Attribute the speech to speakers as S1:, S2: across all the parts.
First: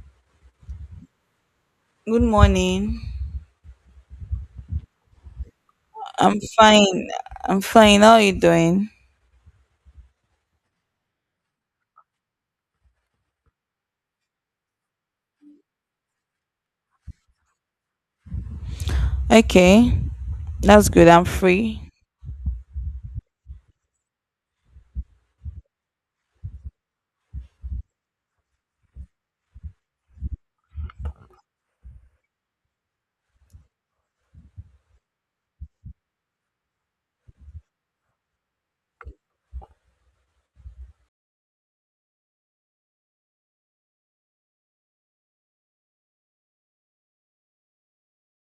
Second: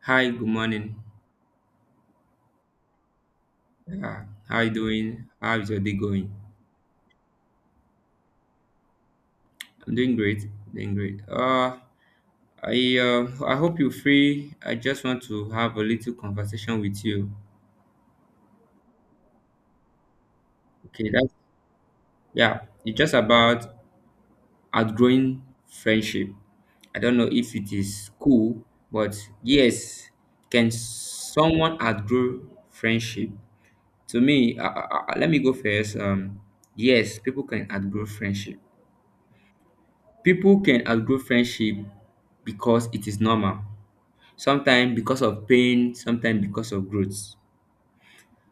S1: Hi, good morning.
S2: Good morning.
S1: Yeah, how you doing? How is your day going?
S2: I'm fine. I'm fine. How are you doing?
S1: I'm doing great. Doing great. I hope you're free. I just want to have a little conversation with you.
S2: Okay. That's good.
S1: Okay,
S2: I'm
S1: that's
S2: free.
S1: yeah. It's just about outgrowing friendship. I don't know if it is cool, but yes, can someone outgrow friendship? To me, let me go first. Yes, people can outgrow friendship. People can outgrow friendship because it is normal. Sometimes because of pain, sometimes because of growth.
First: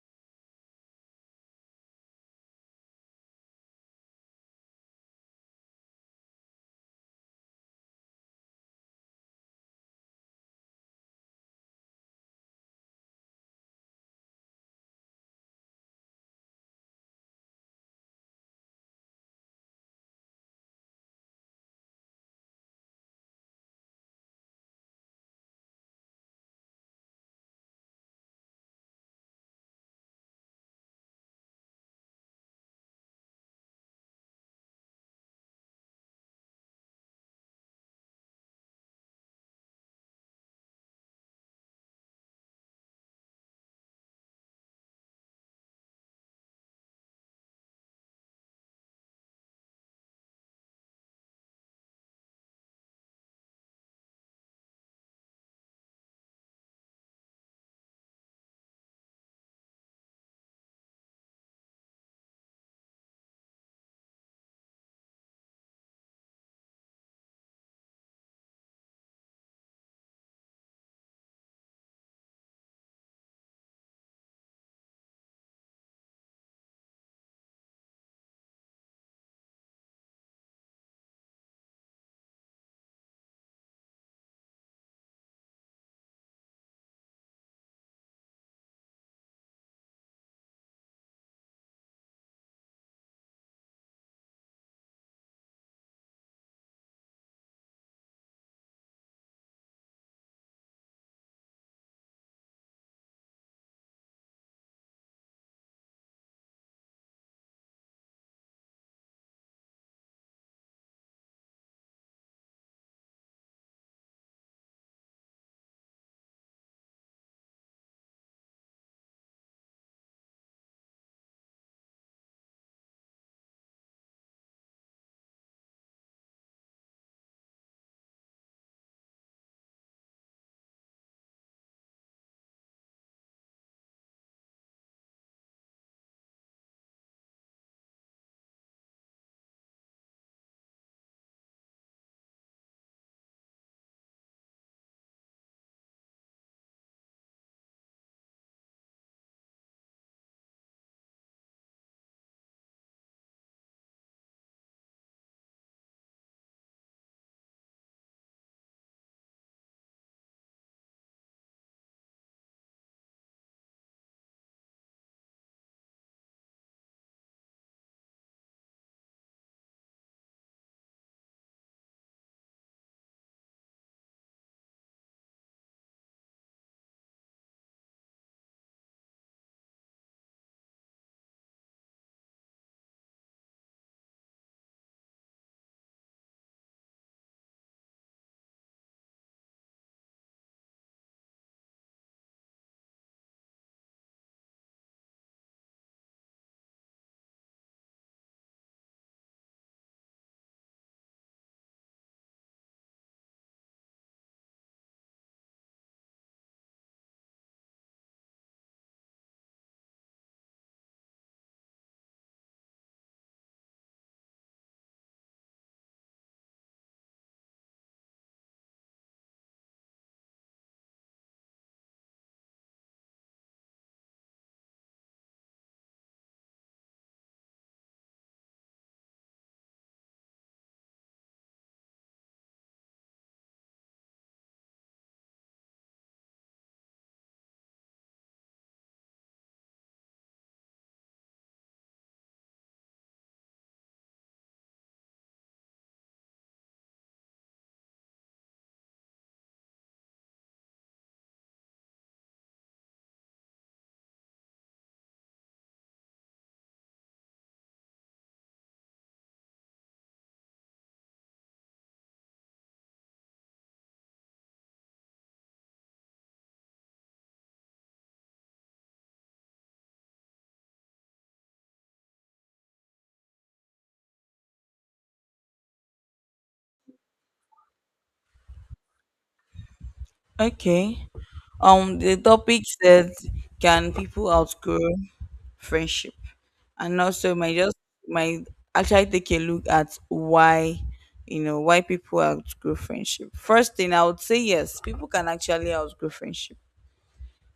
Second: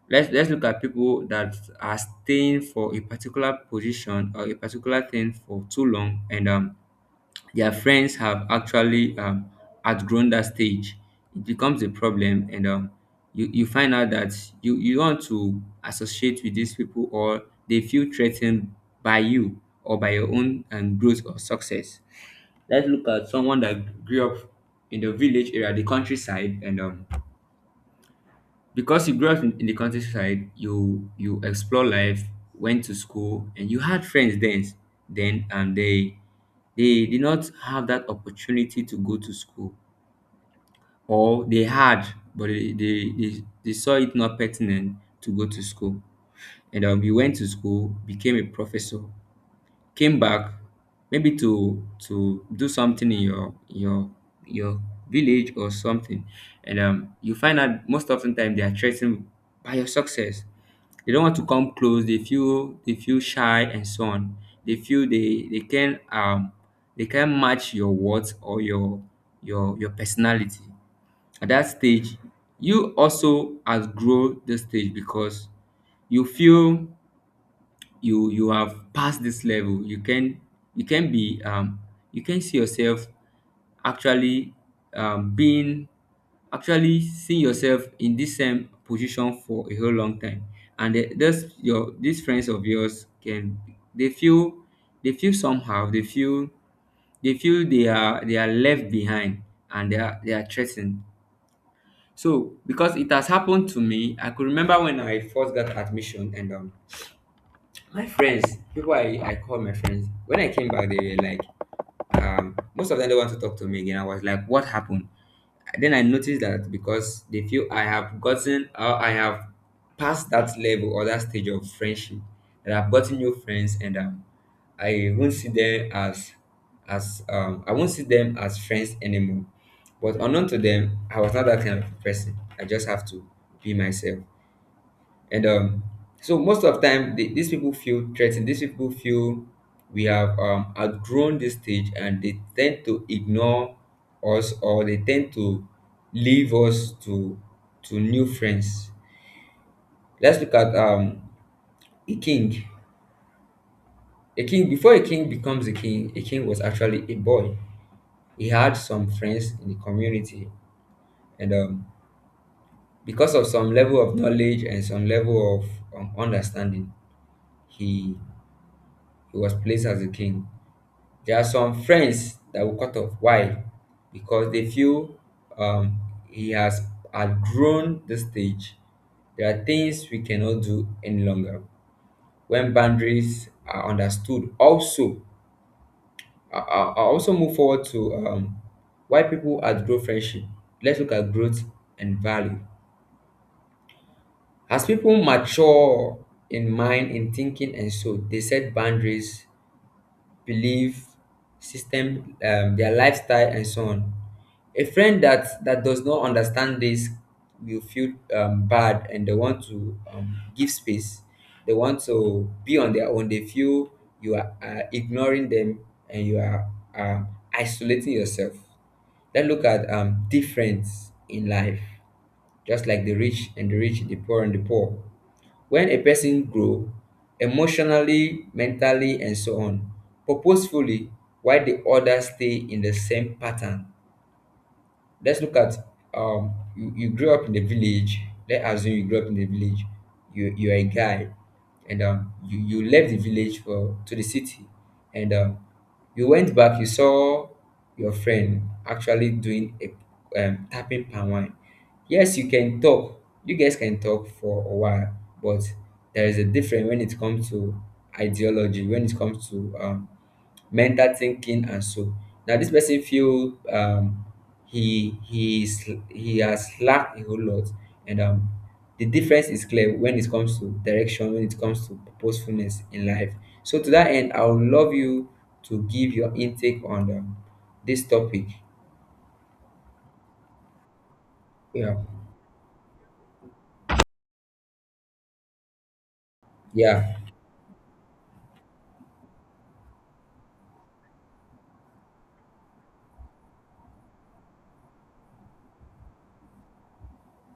S1: Let's look at people that are staying for a particular position or a particular thing for too long, and their friends have actually outgrown that stage. It becomes a problem, and you find out that you don't want to associate with these people, or they feel threatened by you or by your own growth or success. Let's look at someone that grew up in the village area, the countryside, and because you grew up in the countryside, you explore life, went to school, and you had friends then. Then and they did not have that opportunity to go to school, or they had, but they saw it not pertinent to go to school. And you went to school, became a professor, came back maybe to do something in your village or something, and you find out most often the time they are threatened by your success. They don't want to come close. They feel shy, and so on. They feel they can they can match your words or your personality at that stage. You also outgrow the stage because you feel you have passed this level. You can you can be you can see yourself actually um being actually seeing yourself in this same position for a whole long time, and the- those your these friends of yours can they feel they feel somehow they feel they feel they are left behind, and they are threatened. So because it has happened to me, I could remember when I first got admission, and my friends, people I call my friends, when I came back, they were like, most of them don't want to talk to me again. I was like, what happened? Then I noticed that because they feel I have I have passed that level or that stage of friendship, that I've gotten new friends, and I won't see them as, I won't see them as friends anymore. But unknown to them, I was not that kind of person. I just have to be myself, and so most of the time these people feel threatened. These people feel we have outgrown this stage, and they tend to ignore us, or they tend to leave us to new friends. Let's look at a king. Before a king becomes a king, a king was actually a boy. He had some friends in the community, and because of some level of knowledge and some level of understanding, he he was placed as a king. There are some friends that will cut off. Why? Because they feel um, he has outgrown the stage. There are things we cannot do any longer. When boundaries are understood, also, I also move forward to why people outgrow friendship. Let's look at growth and value. As people mature in mind, in thinking, and so they set boundaries, belief system, their lifestyle, and so on. A friend that does not understand this will feel bad, and they want to give space. They want to be on their own. They feel you are ignoring them and you are um, isolating yourself. Let's look at difference in life, just like the rich and the rich, the poor and the poor. When a person grows emotionally, mentally, and so on, purposefully, while the others stay in the same pattern. Let's look at you grew up in a village. Let's assume you grew up in a village. You're a guy, and you left the village for to the city. And you went back. You saw your friend actually doing a tapping palm wine. Yes, you can talk. You guys can talk for a while, but there is a difference when it comes to ideology, when it comes to mental thinking, and so now this person feel he has lacked a whole lot. And the difference is clear when it comes to direction, when it comes to purposefulness in life. So to that end, I would love you to give your intake on this topic.
S2: Okay.
S1: Yeah.
S2: The topic said, can people outgrow friendship? And
S1: Yeah.
S2: also my actually take a look at why, you know, why people outgrow friendship. First thing I would say, yes, people can actually outgrow friendship.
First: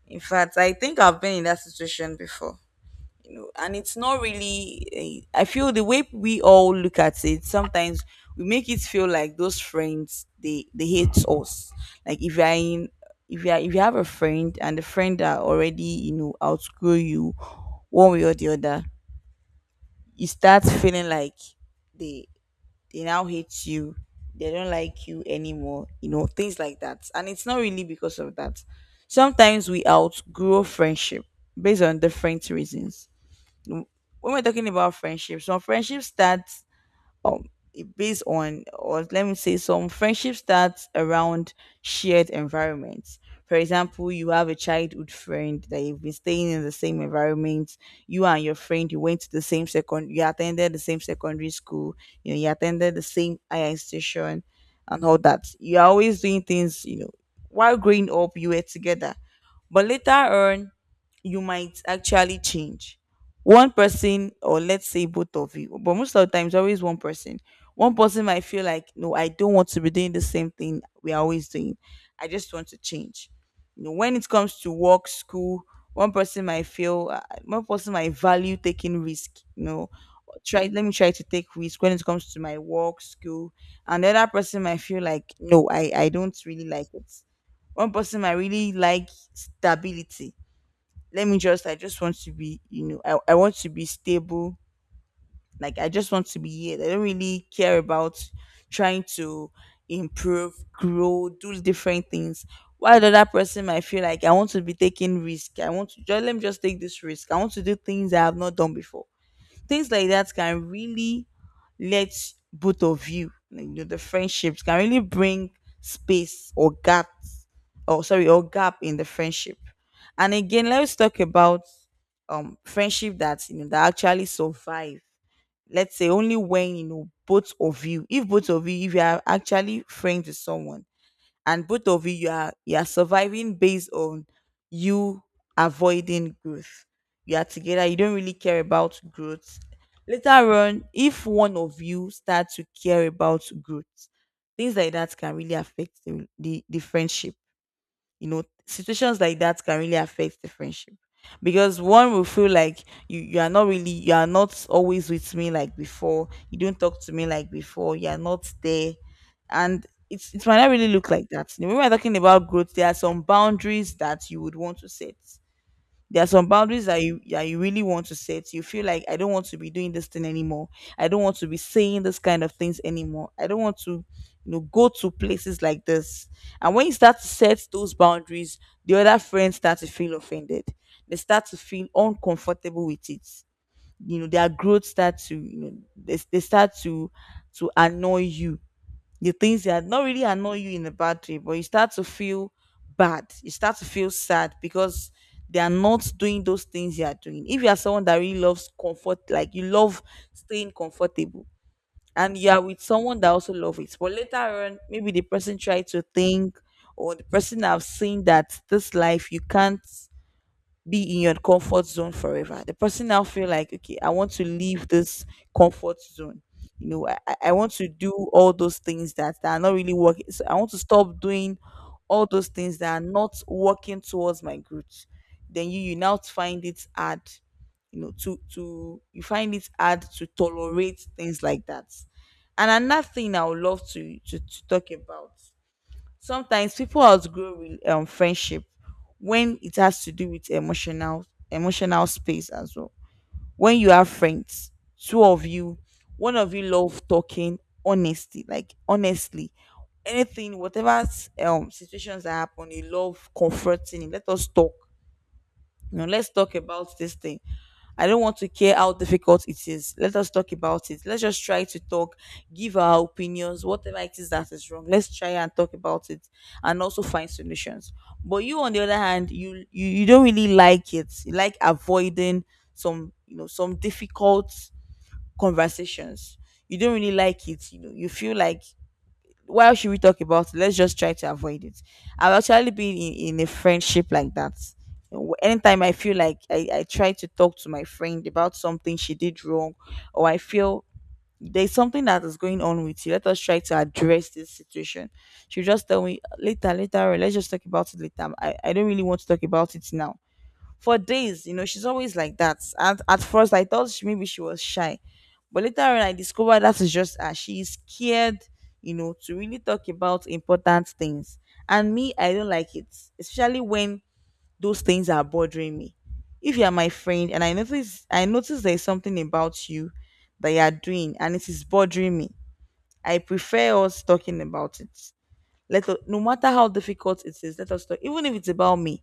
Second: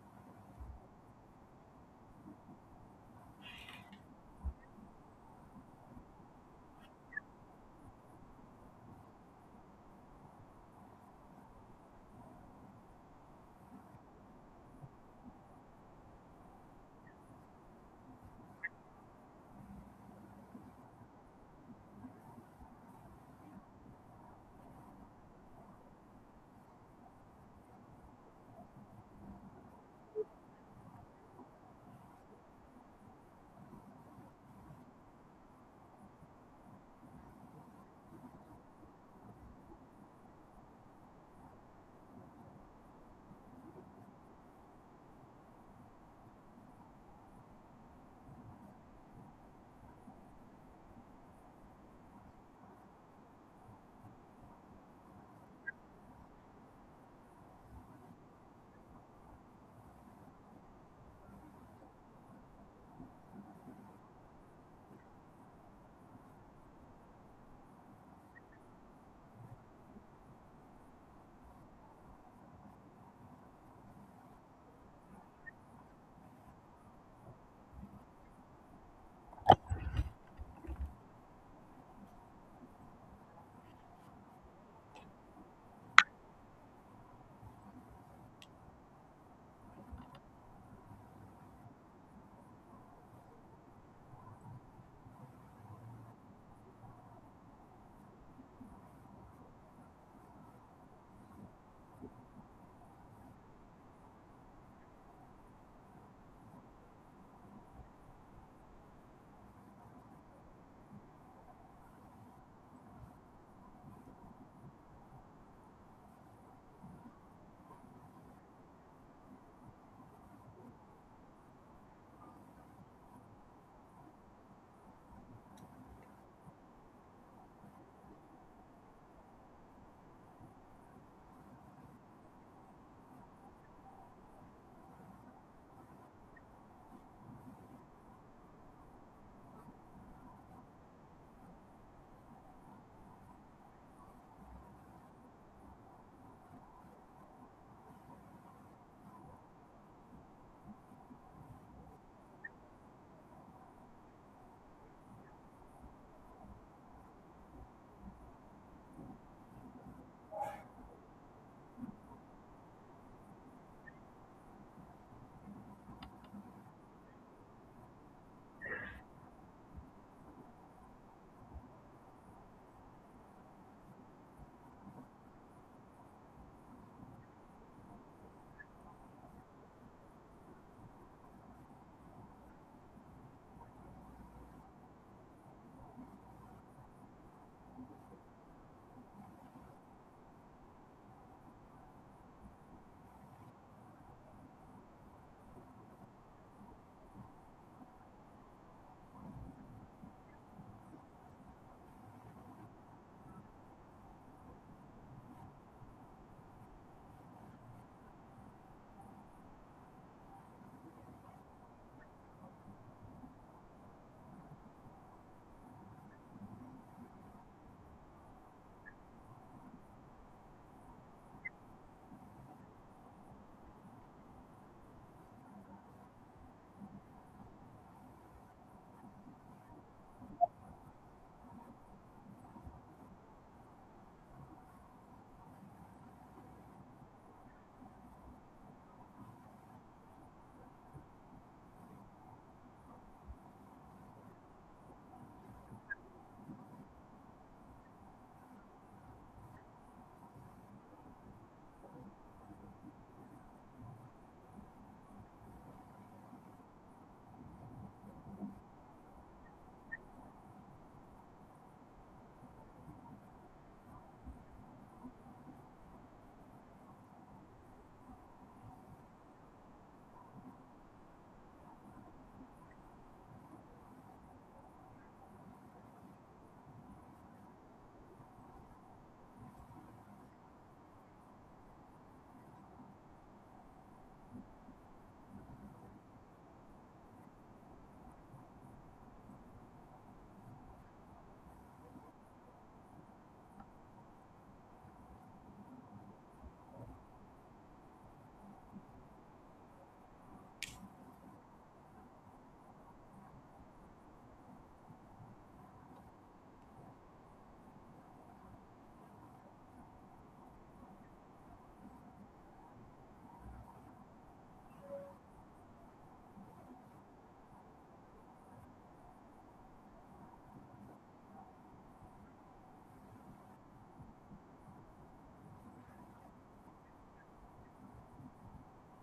S2: In fact, I think I've been in that situation before. You know, and it's not really, I feel the way we all look at it sometimes, we make it feel like those friends, they hate us. Like if you're in, if you are, if you have a friend, and the friend that already, you know, outgrow you one way or the other, you start feeling like they they now hate you, they don't like you anymore, you know, things like that. And it's not really because of that. Sometimes we outgrow friendship based on different reasons. When we're talking about friendships, some friendships start, um it based on, or let me say, some friendships start around shared environments. For example, you have a childhood friend that you've been staying in the same environment. You and your friend, you went to the same second, you attended the same secondary school. You know, you attended the same higher institution, and all that. You're always doing things. You know, while growing up, you were together, but later on, you might actually change. One person, or let's say both of you, but most of the times always one person. One person might feel like, no, I don't want to be doing the same thing we're always doing. I just want to change. You know, when it comes to work, school, one person might feel, one person might value taking risk. You know, try, let me try to take risk when it comes to my work, school. And the other person might feel like, no, I don't really like it. One person might really like stability. Let me just, I just want to be, you know, I want to be stable. Like I just want to be here, I don't really care about trying to improve, grow, do different things, while the other person might feel like, I want to be taking risk, I want to just, let me just take this risk, I want to do things I have not done before. Things like that can really let both of you, like, you know, the friendships can really bring space or gap, or sorry, or gap in the friendship. And again, let's talk about friendship that, you know, that actually survive. Let's say only when, you know, both of you, if both of you, if you are actually friends with someone, and both of you, you are, you are surviving based on you avoiding growth. You are together, you don't really care about growth. Later on, if one of you start to care about growth, things like that can really affect the friendship. You know, situations like that can really affect the friendship, because one will feel like, you are not really, you are not always with me like before, you don't talk to me like before, you are not there. And it's, it might not really look like that. When we're talking about growth, there are some boundaries that you would want to set. There are some boundaries that you, that you really want to set. You feel like, I don't want to be doing this thing anymore. I don't want to be saying this kind of things anymore. I don't want to, you know, go to places like this. And when you start to set those boundaries, the other friends start to feel offended. They start to feel uncomfortable with it. You know, their growth start to, you know, they start to annoy you. The things that not really annoy you in a bad way, but you start to feel bad. You start to feel sad because they are not doing those things you are doing. If you are someone that really loves comfort, like you love staying comfortable, and you are with someone that also loves it, but later on, maybe the person tried to think, or the person have seen that this life you can't be in your comfort zone forever. The person now feel like, okay, I want to leave this comfort zone. You know, I want to do all those things that, that are not really working. So I want to stop doing all those things that are not working towards my growth. Then you now find it hard, you know, to you find it hard to tolerate things like that. And another thing I would love to to talk about, sometimes people outgrow friendship when it has to do with emotional, emotional space as well. When you have friends, two of you, one of you love talking, honestly, like honestly, anything whatever, situations that happen, you love comforting. Let us talk, you know, let's talk about this thing. I don't want to care how difficult it is, let us talk about it. Let's just try to talk, give our opinions, whatever it is that is wrong, let's try and talk about it, and also find solutions. But you on the other hand, you, you don't really like it. You like avoiding some, you know, some difficult conversations. You don't really like it, you know. You feel like, why should we talk about it? Let's just try to avoid it. I've actually been in a friendship like that. Anytime I feel like I try to talk to my friend about something she did wrong, or I feel there's something that is going on with you, let us try to address this situation. She'll just tell me later, later, or let's just talk about it later. I don't really want to talk about it now, for days. You know, she's always like that. And at first, I thought she, maybe she was shy, but later on, I discovered that is just her. She is scared, you know, to really talk about important things. And me, I don't like it, especially when those things are bothering me. If you are my friend and I notice there is something about you that you are doing and it is bothering me, I prefer us talking about it. Let us, no matter how difficult it is, let us talk. Even if it's about me,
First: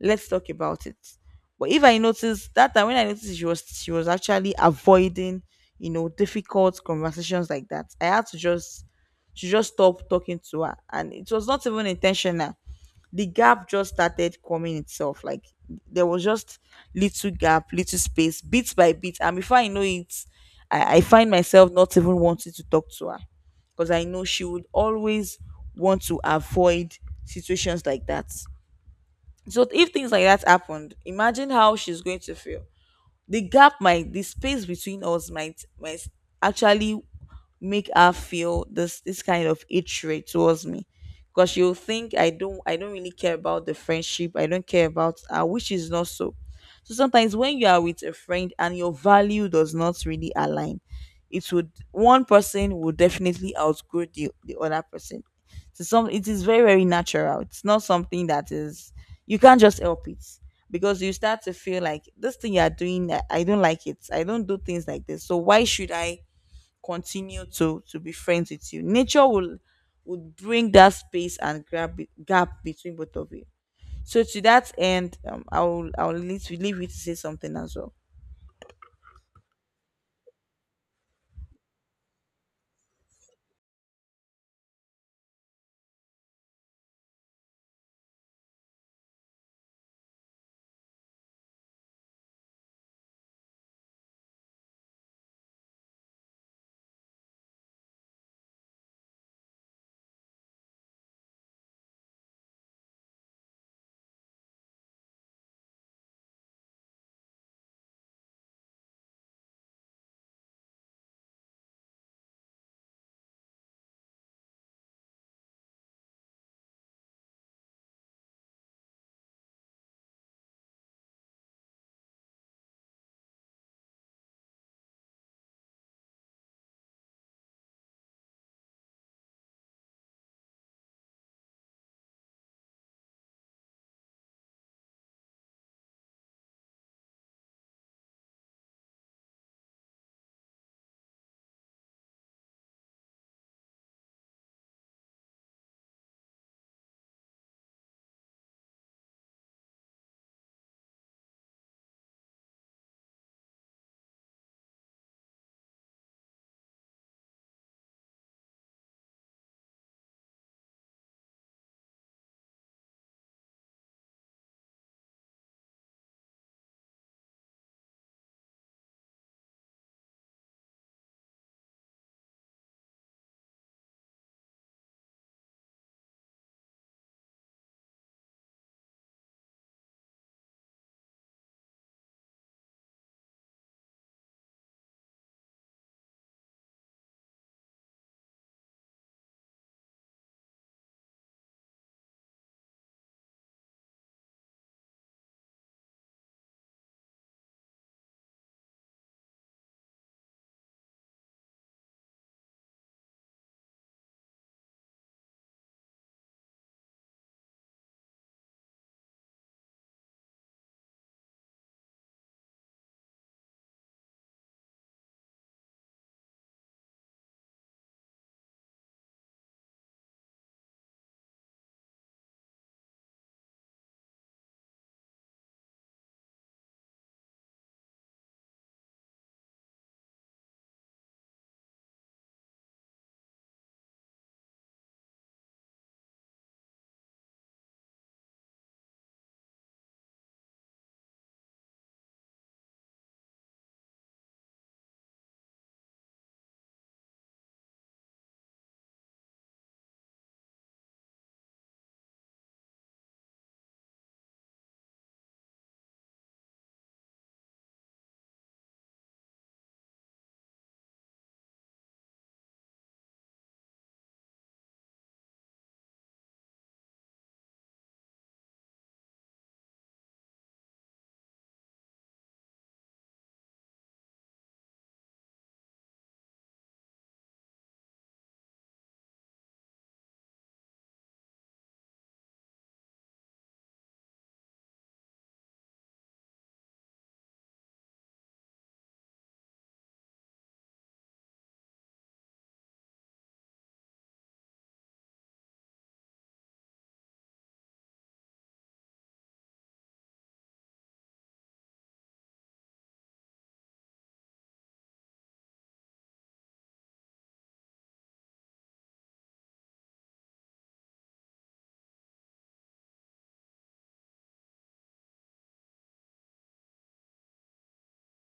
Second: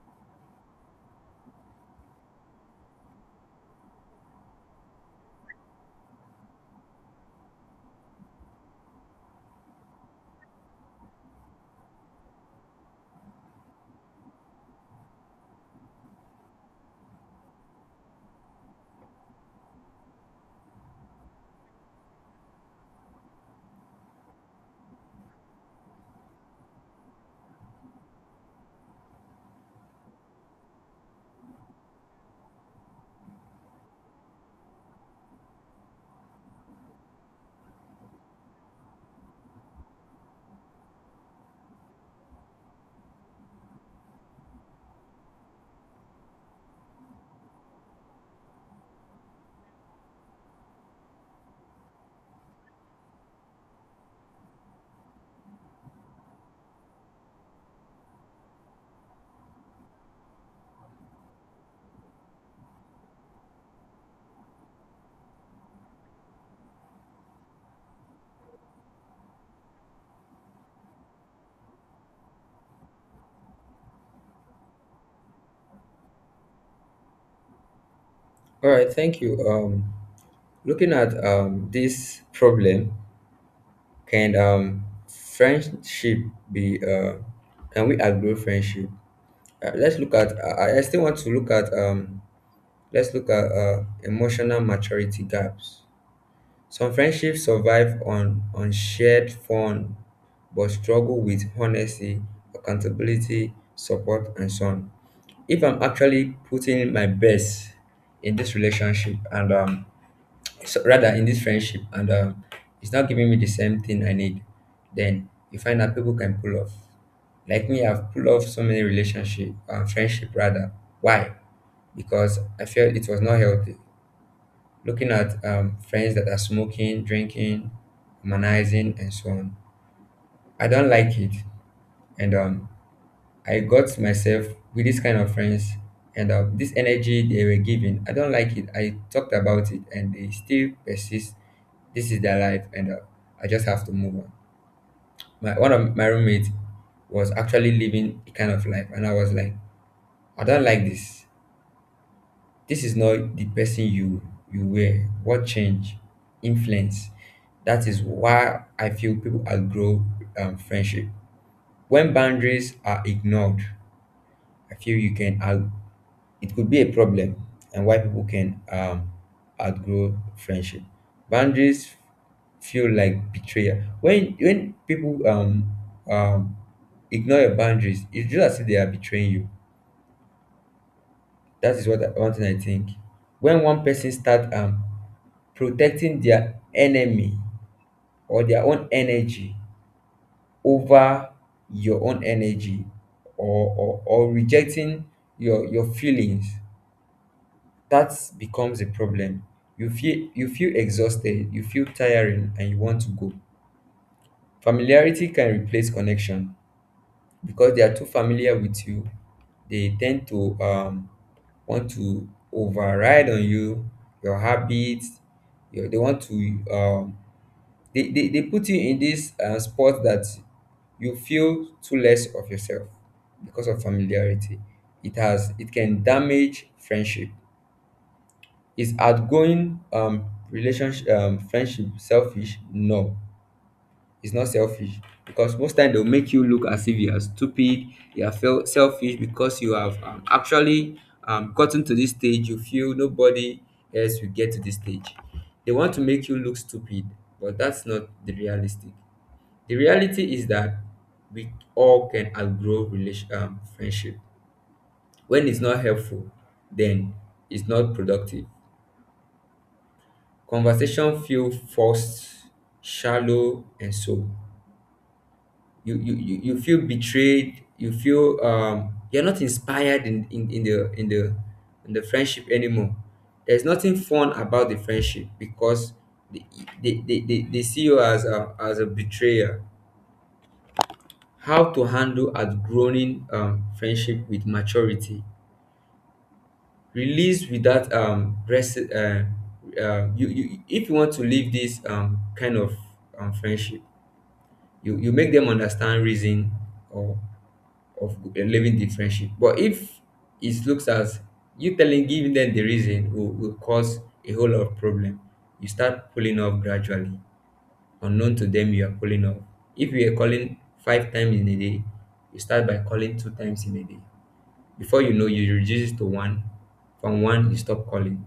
S2: let's talk about it. But if I notice that time when I noticed she was actually avoiding, you know, difficult conversations like that, I had to just stop talking to her, and it was not even intentional. The gap just started coming itself. Like there was just little gap, little space, bit by bit. And before I know it, I find myself not even wanting to talk to her because I know she would always want to avoid situations like that. So if things like that happened, imagine how she's going to feel. The gap might, the space between us might actually make her feel this, this kind of hatred towards me, because she'll think, I don't really care about the friendship, I don't care about her, which is not so. So sometimes when you are with a friend and your value does not really align, it would, one person will definitely outgrow the other person. So some, it is very, very natural. It's not something that is, you can't just help it, because you start to feel like, this thing you are doing, I don't like it, I don't do things like this, so why should I continue to be friends with you. Nature will, would bring that space and grab, gap between both of you. So to that end, leave you to say something as well.
S1: All right, thank you. Looking at this problem, can friendship be can we outgrow friendship? Let's look at. I still want to look at. Let's look at emotional maturity gaps. Some friendships survive on shared fun, but struggle with honesty, accountability, support, and so on. If I'm actually putting in my best in this relationship, and so rather in this friendship, and it's not giving me the same thing I need, then you find that people can pull off. Like me, I've pulled off so many relationship, friendship rather. Why? Because I felt it was not healthy. Looking at friends that are smoking, drinking, humanizing, and so on. I don't like it, and I got myself with this kind of friends, and this energy they were giving, I don't like it. I talked about it, and they still persist. This is their life, and I just have to move on. My one of my roommates was actually living a kind of life, and I was like, I don't like this. This is not the person you were. What change? Influence. That is why I feel people outgrow friendship. When boundaries are ignored, I feel you can out, it could be a problem and why people can outgrow friendship. Boundaries feel like betrayal. When people um, ignore your boundaries, it's just as if they are betraying you. That is what I, one thing I think. When one person start protecting their enemy or their own energy over your own energy, or rejecting your feelings, that becomes a problem. You feel you feel exhausted, you feel tiring, and you want to go. Familiarity can replace connection. Because they are too familiar with you, they tend to want to override on you, your habits, your, they want to they put you in this spot that you feel too less of yourself. Because of familiarity, it can damage friendship. Is outgoing relationship friendship selfish? No, it's not selfish, because most time they'll make you look as if you are stupid, you are felt selfish because you have actually gotten to this stage. You feel nobody else will get to this stage. They want to make you look stupid, but that's not the realistic. The reality is that we all can outgrow relation friendship. When it's not helpful, then it's not productive. Conversation feel forced, shallow, and so you feel betrayed. You feel you're not inspired in the in the friendship anymore. There's nothing fun about the friendship because they they see you as a betrayer. How to handle outgrowing friendship with maturity. Release without rest. You, you if you want to leave this kind of friendship, you make them understand reason or of a living the friendship. But if it looks as you telling giving them the reason will cause a whole lot of problem, you start pulling off gradually, unknown to them you are pulling off. If you are calling 5 times in a day, you start by calling 2 times in a day. Before you know, you reduce it to one. From one, you stop calling.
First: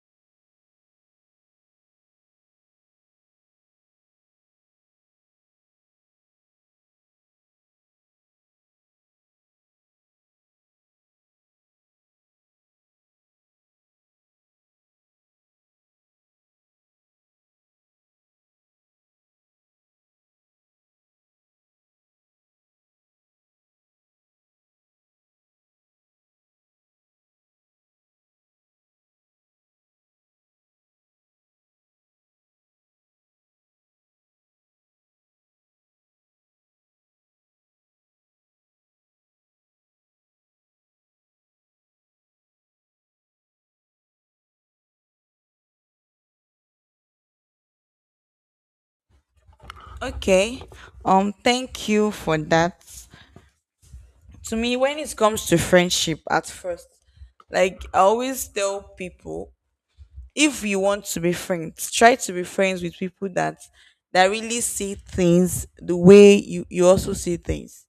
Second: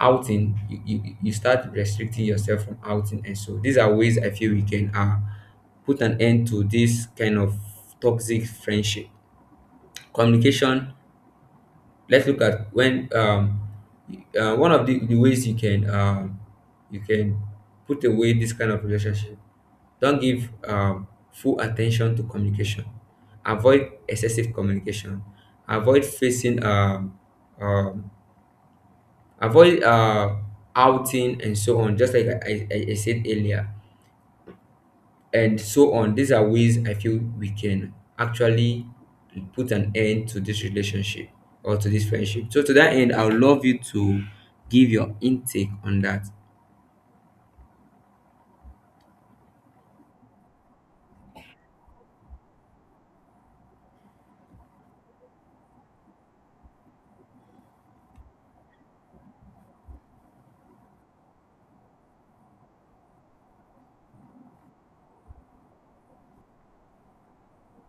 S1: Outing, you start restricting yourself from outing. And so these are ways I feel we can put an end to this kind of toxic friendship. Communication. Let's look at when one of the ways you can put away this kind of relationship. Don't give full attention to communication. Avoid excessive communication. Avoid facing um, avoid outing and so on, just like I said earlier. And so on, these are ways I feel we can actually put an end to this relationship or to this friendship. So to that end, I would love you to give your intake on that.
S2: Okay. Thank you for that. To me, when it comes to friendship, at first, like I always tell people, if you want to be friends, try to be friends with people that that really see things the way you, you also see things.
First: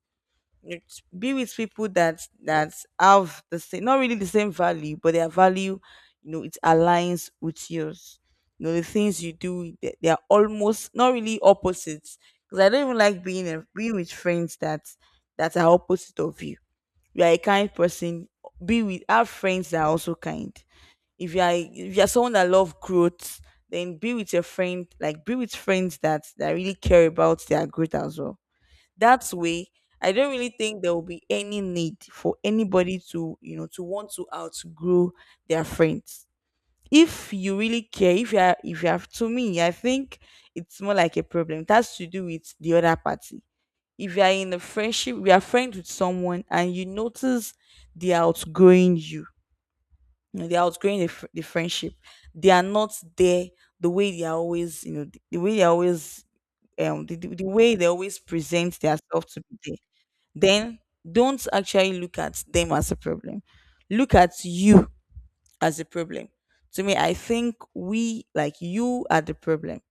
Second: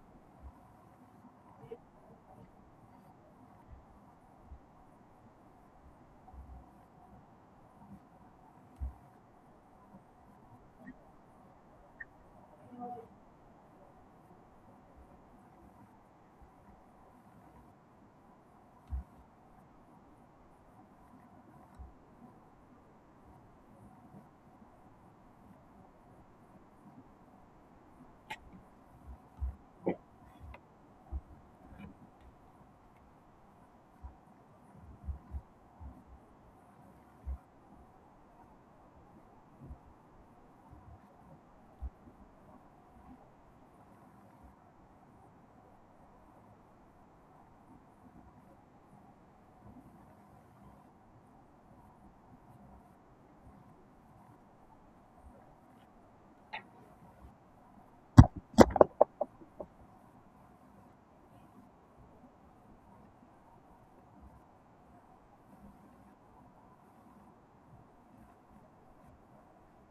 S2: Be with people that that have the same, not really the same value, but their value, you know, it aligns with yours. You know, the things you do, they are almost not really opposites, because I don't even like being with friends that that are opposite of you. You are a kind person, be with, have friends that are also kind. If you are, if you're someone that love growth, then be with your friend, like be with friends that that really care about their growth as well. That way, I don't really think there will be any need for anybody to, you know, to want to outgrow their Friends. If you really care, if you have, to me, I think it's more like a problem. It has to do with the other party. If you are in a friendship, we are friends with someone and you notice they are outgrowing you, they are outgrowing the friendship. They are not there the way they are always, the way they are always, the, the way they always present themselves to be. There then, don't actually look at them as a problem. Look at you as a problem. To me, I think we like, you are the problem.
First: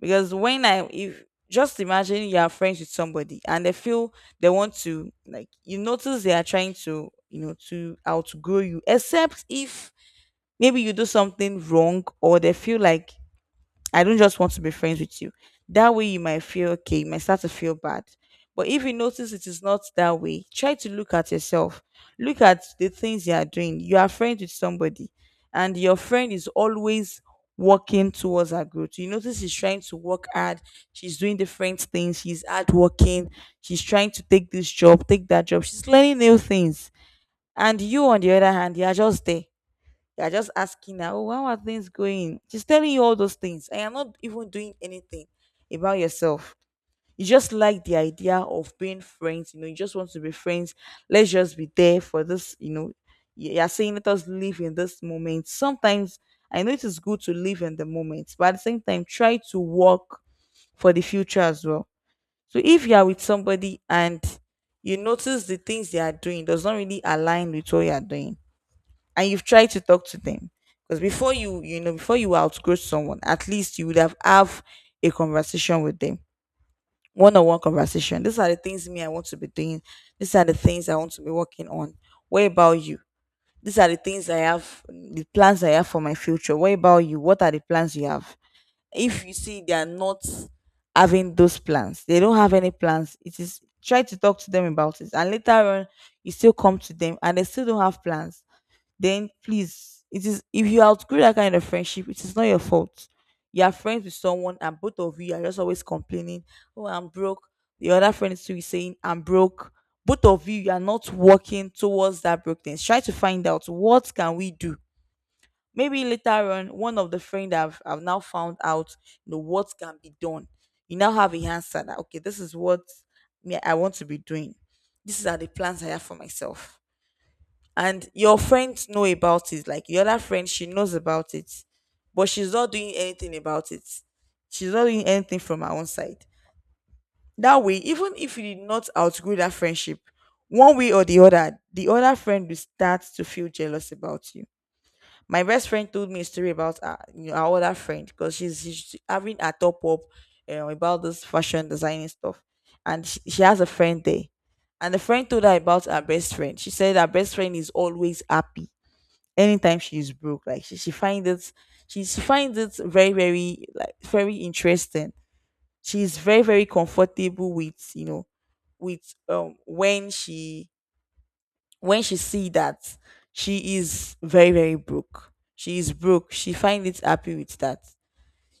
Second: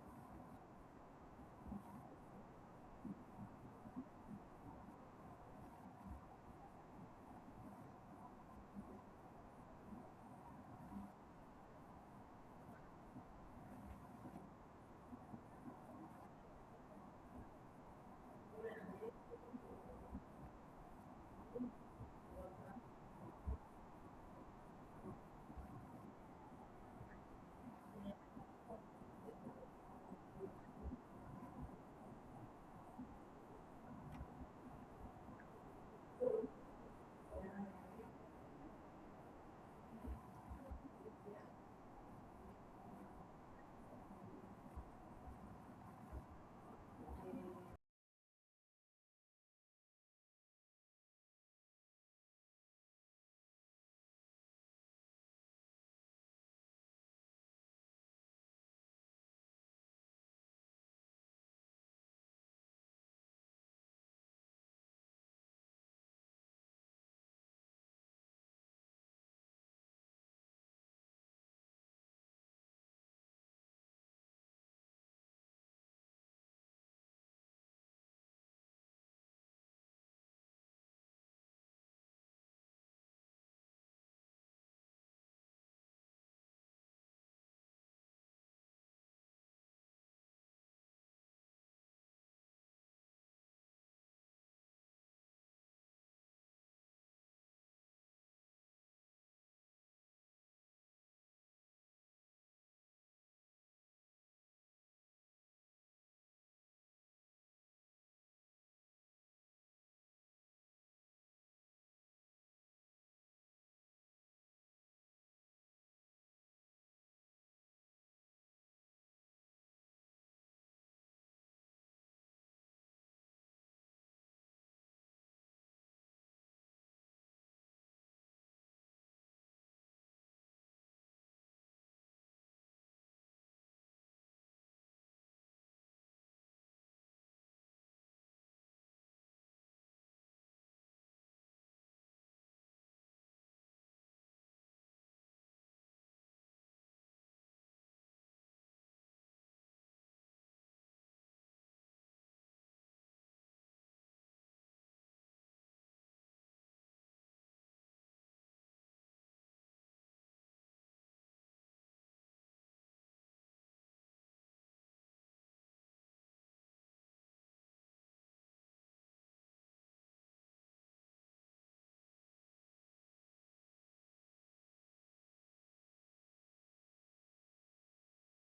S2: Because when I if just imagine you are friends with somebody and they feel they want to, like, you notice they are trying to, you know, to outgrow you. Except if maybe you do something wrong, or they feel like, I don't just want to be friends with you. That way, you might feel okay, you might start to feel bad. But if you notice it is not that way, try to look at yourself. Look at the things you are doing. You are friends with somebody, and your friend is always working towards her growth. You notice she's trying to work hard, she's doing different things, she's hard working. She's trying to take this job, take that job, she's learning new things. And you, on the other hand, you are just there. You're just asking her, oh, how are things going? She's telling you all those things, and you're not even doing anything about yourself. You just like the idea of being friends, you know, you just want to be friends. Let's just be there for this, you know. You're saying let us live in this moment. Sometimes I know it is good to live in the moment, but at the same time, try to work for the future as well. So if you are with somebody and you notice the things they are doing does not really align with what you are doing, and you've tried to talk to them, because before you, you know, before you outgrow someone, at least you would have a conversation with them. One-on-one conversation. These are the things, me, I want to be doing. These are the things I want to be working on. What about you? These are the things I have, the plans I have for my future. What about you? What are the plans you have? If you see they are not having those plans, they don't have any plans, it is, try to talk to them about it, and later on you still come to them and they still don't have plans, then please, it is, if you outgrow that kind of friendship, it is not your fault. You are friends with someone and both of you are just always complaining, oh, I'm broke. The other friend is too, saying I'm broke. Both of you, you are not working towards that brokenness. Try to find out, what can we do? Maybe later on, one of the friend, I've now found out, you know, what can be done. You now have a answer that, okay, this is what, me, I want to be doing. These are the plans I have for myself. And your friends know about it, like your other friend, she knows about it, but she's not doing anything about it. She's not doing anything from her own side. That way, even if you did not outgrow that friendship, one way or the other, the other friend will start to feel jealous about you. My best friend told me a story about her, you know, our other friend, because she's having a top up, about this fashion designing stuff. And she has a friend there, and the friend told her about her best friend. She said her best friend is always happy anytime she's broke. Like she finds it, she finds it very very, like, very interesting. She's very very comfortable with, you know, with when she, when she see that she is very very broke, she is broke, she finds it happy with that.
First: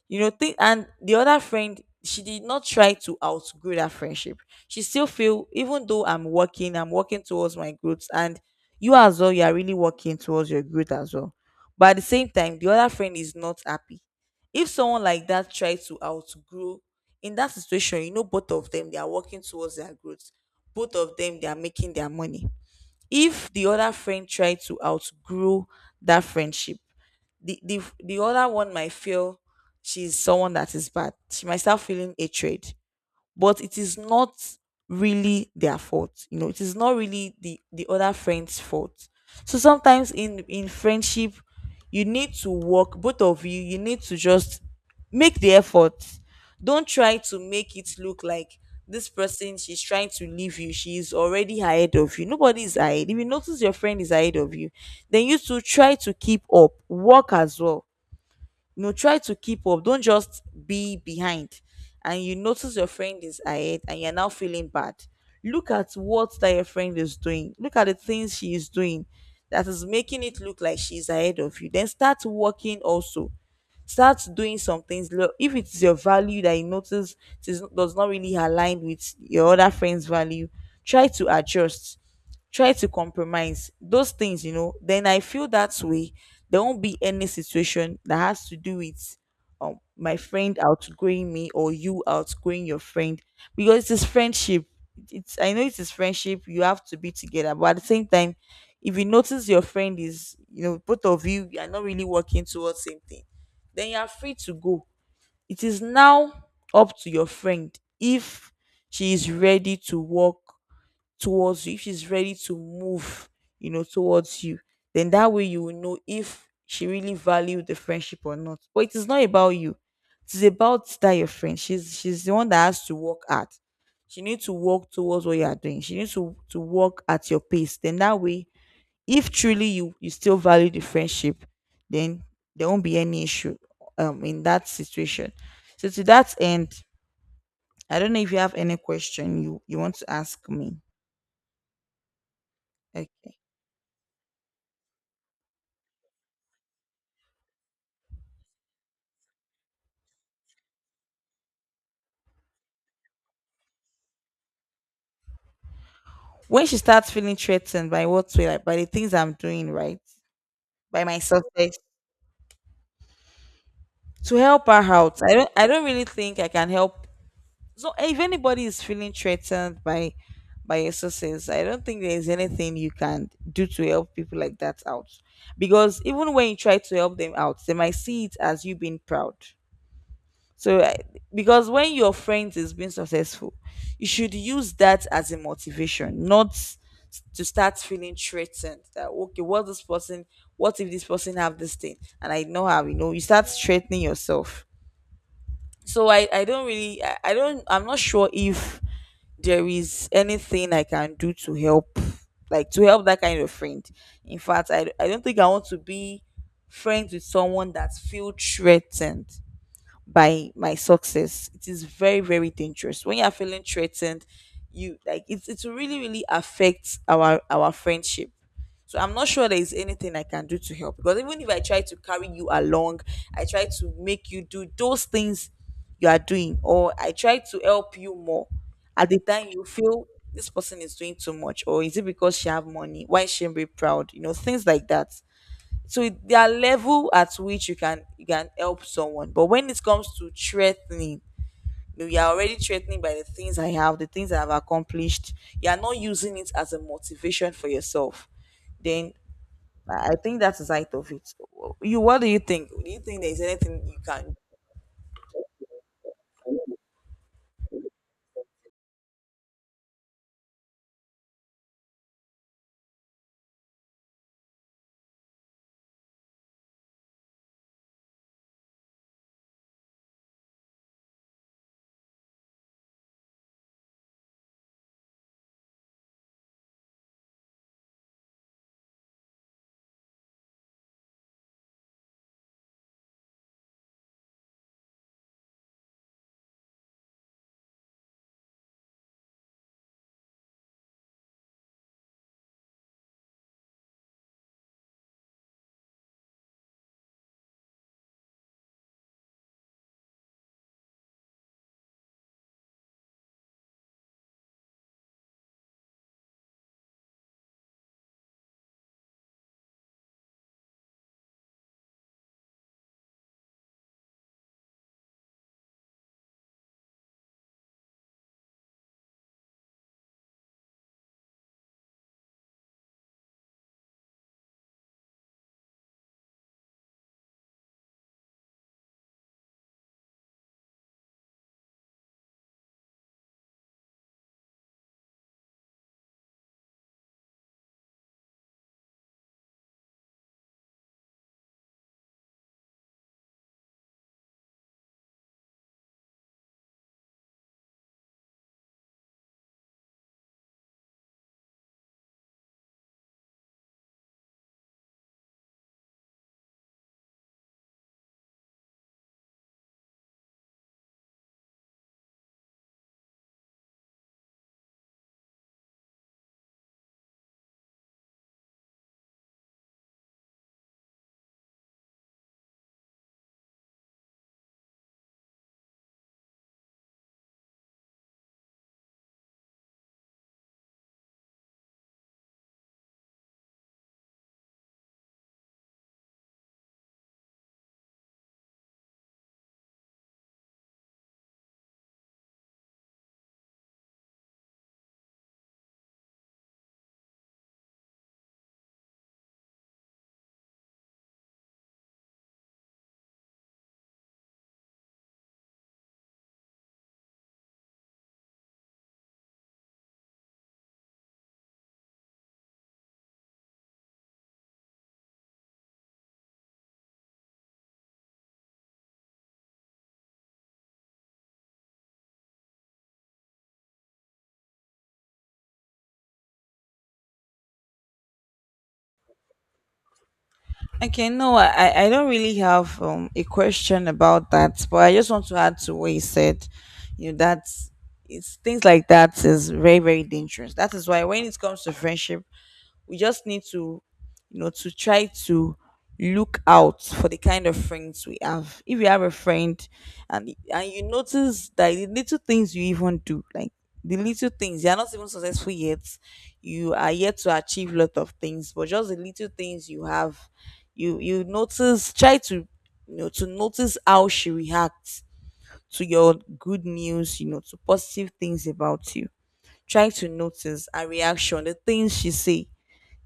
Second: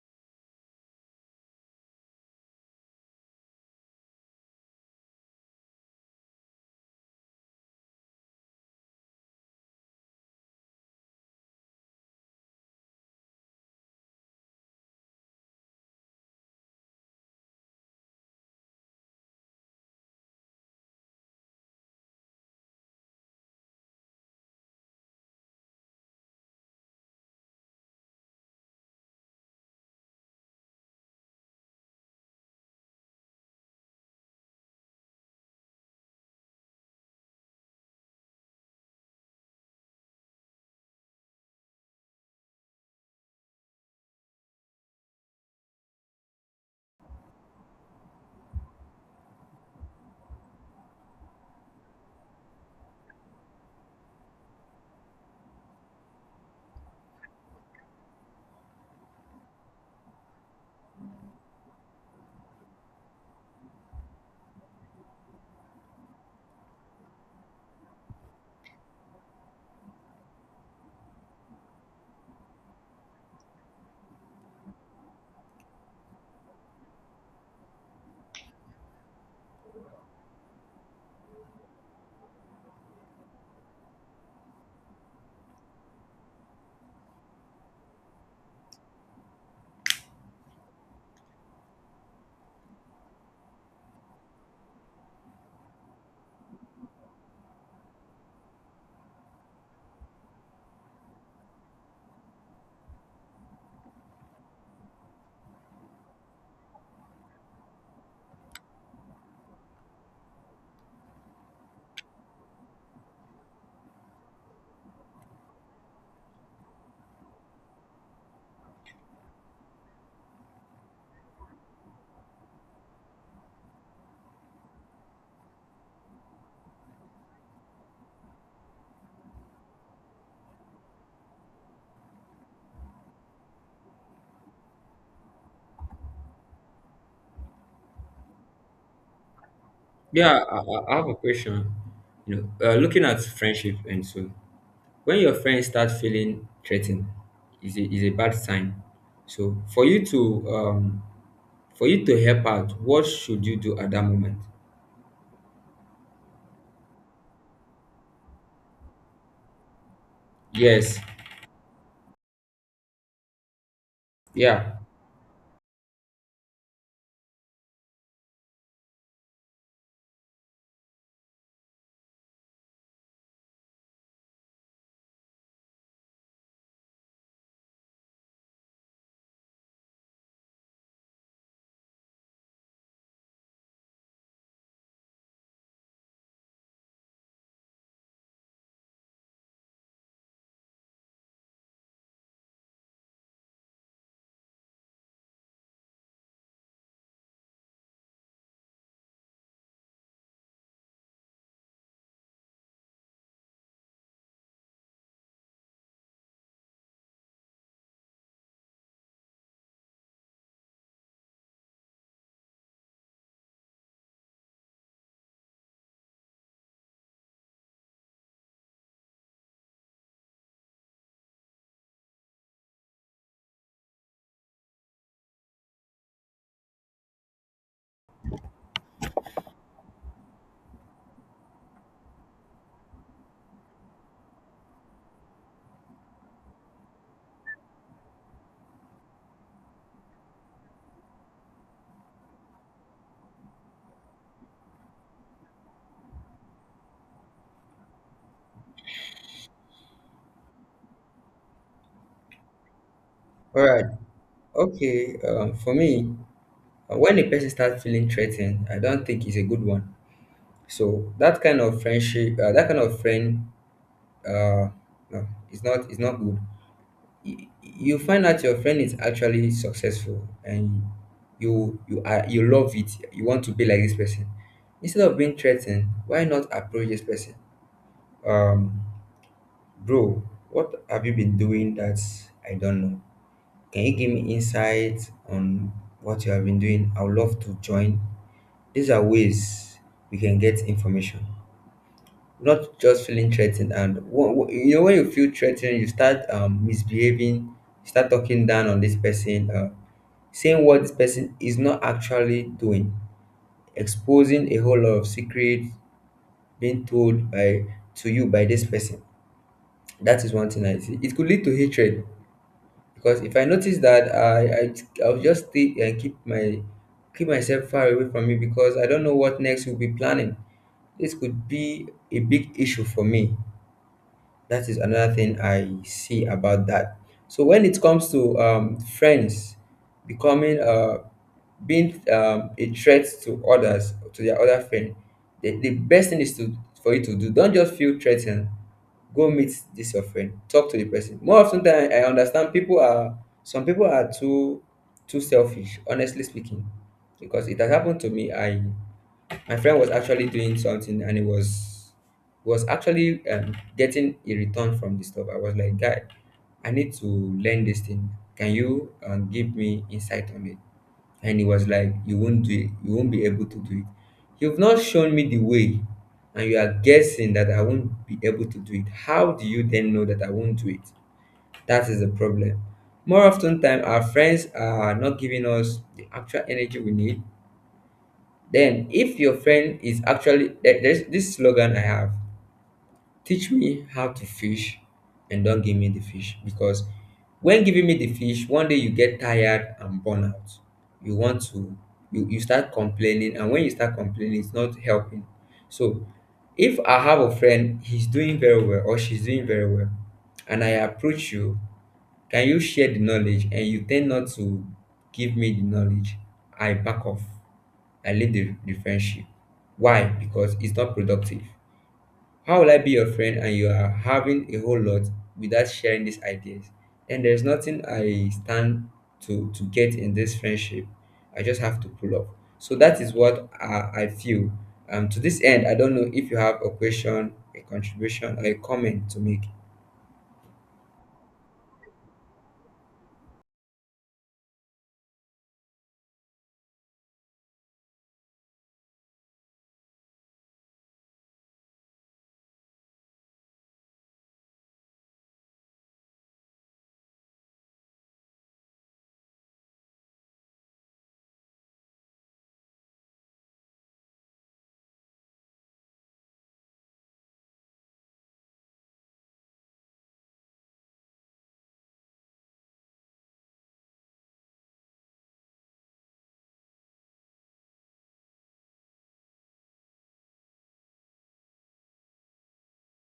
S2: You know, think, and the other friend, she did not try to outgrow that friendship. She still feel, even though I'm working, I'm working towards my growth, and you as well, you are really working towards your growth as well. But at the same time, the other friend is not happy. If someone like that tries to outgrow, in that situation, you know, both of them, they are working towards their growth, both of them, they are making their money. If the other friend try to outgrow that friendship, the other one might feel she's someone that is bad. She might start feeling hatred, but it is not really their fault. You know, it is not really the other friend's fault. So sometimes in friendship, you need to work, both of you, you need to just make the effort. Don't try to make it look like this person, she's trying to leave you, she's already ahead of you. Nobody is ahead. If you notice your friend is ahead of you, then you to try to keep up, work as well. You know, try to keep up, don't just be behind and you notice your friend is ahead and you're now feeling bad. Look at what that your friend is doing, look at the things she is doing that is making it look like she's ahead of you, then start working also, start doing some things. If it's your value that you notice it is, does not really align with your other friend's value, try to adjust, try to compromise those things, you know. Then I feel that way there won't be any situation that has to do with, my friend outgrowing me or you outgrowing your friend. Because it is friendship, it's, I know it is friendship, you have to be together, but at the same time, if you notice your friend is, you know, both of you, you are not really working towards same thing, then you are free to go. It is now up to your friend if she is ready to walk towards you, if she's ready to move, you know, towards you. Then that way you will know if she really valued the friendship or not. But it is not about you. It is about that your friend. She's the one that has to work at. She needs to walk towards what you are doing. She needs to walk at your pace. Then that way, if truly you still value the friendship, then there won't be any issue, in that situation. So to that end, I don't know if you have any question you want to
S1: Yeah,
S2: ask
S1: i,
S2: me.
S1: I I have a question. You know, looking at
S2: Okay.
S1: friendship and so when your friends start feeling threatened is a bad sign. So for you to help out, what should you do at that moment?
S2: When she starts feeling threatened by, what way, like by the things I'm doing, right?
S1: Yes.
S2: By my success. To help
S1: Yeah.
S2: her out, I don't really think I can help. So if anybody is feeling threatened by your success, I don't think there is anything you can do to help people like that out. Because even when you try to help them out, they might see it as you being proud. So I- because when your friend is being successful, you should use that as a motivation, not to start feeling threatened that, okay, what this person, what if this person have this thing, and I know how, you know, you start threatening yourself. So I don't really, I don't, I'm not sure if there is anything I can do to help, like to help that kind of friend. In fact, I don't think I want to be friends with someone that feel threatened by my success. It is very, very dangerous. When you're feeling threatened, you like, it really, really affects our friendship. So I'm not sure there is anything I can do to help. Because even if I try to carry you along, I try to make you do those things you are doing, or I try to help you more, at the time you feel this person is doing too much, or is it because she have money? Why shouldn't be proud? You know, things like that. So there are level at which you can help someone, but when it comes to threatening, you know, you're already threatening by the things I have, the things I've accomplished, you're not using it as a motivation for yourself, then I think that's the side of it. You, what do you think? Do you think there's
S1: All
S2: anything
S1: right.
S2: you can.
S1: Okay. For me, when a person starts feeling threatened, I don't think it's a good one. So that kind of friendship, that kind of friend, uh, no, it's not. It's not good. Y- You find out your friend is actually successful, and you love it. You want to be like this person. Instead of being threatened, why not approach this person? Um, Bro, what have you been doing that I don't know? Can you give me insights on what you have been doing? I would love to join. These are ways we can get information, not just feeling threatened. And you know, when you feel threatened, you start misbehaving, you start talking down on this person, saying what this person is not actually doing, exposing a whole lot of secrets being told by to you by this person. That is one thing I see. It could lead to hatred, because if I notice that I'll just stay and keep my keep myself far away from you, because I don't know what next will be planning. This could be a big issue for me. That is another thing I see about that. So when it comes to friends becoming being a threat to others, to their other friend, the best thing is to for you to do. Don't just feel threatened. Go meet this your friend. Talk to the person. More often than I understand, people are some people are too too selfish. Honestly speaking, because it has happened to me. I my friend was actually doing something and it was actually getting a return from the stuff. I was like, guy, I need to learn this thing. Can you give me insight on it? And he was like, you won't do it. You won't be able to do it. You've not shown me the way, and you are guessing that I won't be able to do it. How do you then know that I won't do it? That is the problem. More often time, our friends are not giving us the actual energy we need. Then, if your friend is actually there- there's this slogan I have: "Teach me how to fish, and don't give me the fish." Because when giving me the fish, one day you get tired and burn out. You want to, you start complaining, and when you start complaining, it's not helping. So, if I have a friend, he's doing very well or she's doing very well, and I approach you, can you share the knowledge? And you tend not to give me the knowledge. I back off. I leave the friendship. Why? Because it's not productive. How will I be your friend and you are having a whole lot without sharing these ideas? And there's nothing I stand to get in this friendship. I just have to pull up. So that is what I feel. To this end, I don't know if you have a question, a contribution, or a comment to make.
S2: Okay, no, I I don't really have a question about that, but I just want to add to what you said. You know, that's, it's things like that is very very dangerous. That is why when it comes to friendship, we just need to, you know, to try to look out for the kind of friends we have. If you have a friend, and you notice that the little things you even do, like, the little things, you're not even successful yet, you are yet to achieve a lot of things, but just the little things you have, you notice, try to, you know, to notice how she reacts to your good news, you know, to positive things about you. Try to notice her reaction, the things she say.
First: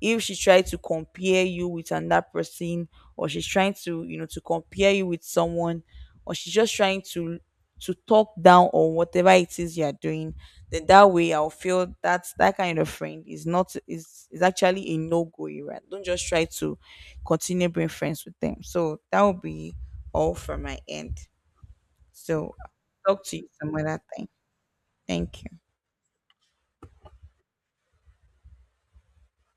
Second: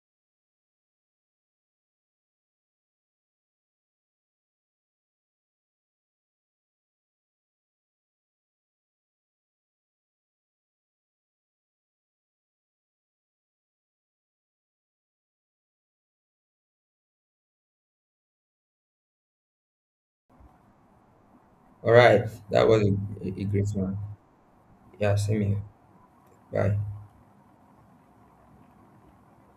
S2: If she try to compare you with another person, or she's trying to, you know, to compare you with someone, or she's just trying to talk down on whatever it is you're doing, then that way I'll feel that's, that kind of friend is not, is actually a no-go, right? Don't just try to continue being friends with them. So that will be all from my end.
S1: All right,
S2: So
S1: that was a,
S2: talk
S1: a
S2: to
S1: a
S2: you
S1: great
S2: some
S1: one.
S2: other time.
S1: Yeah, same
S2: Thank you.
S1: here. Bye.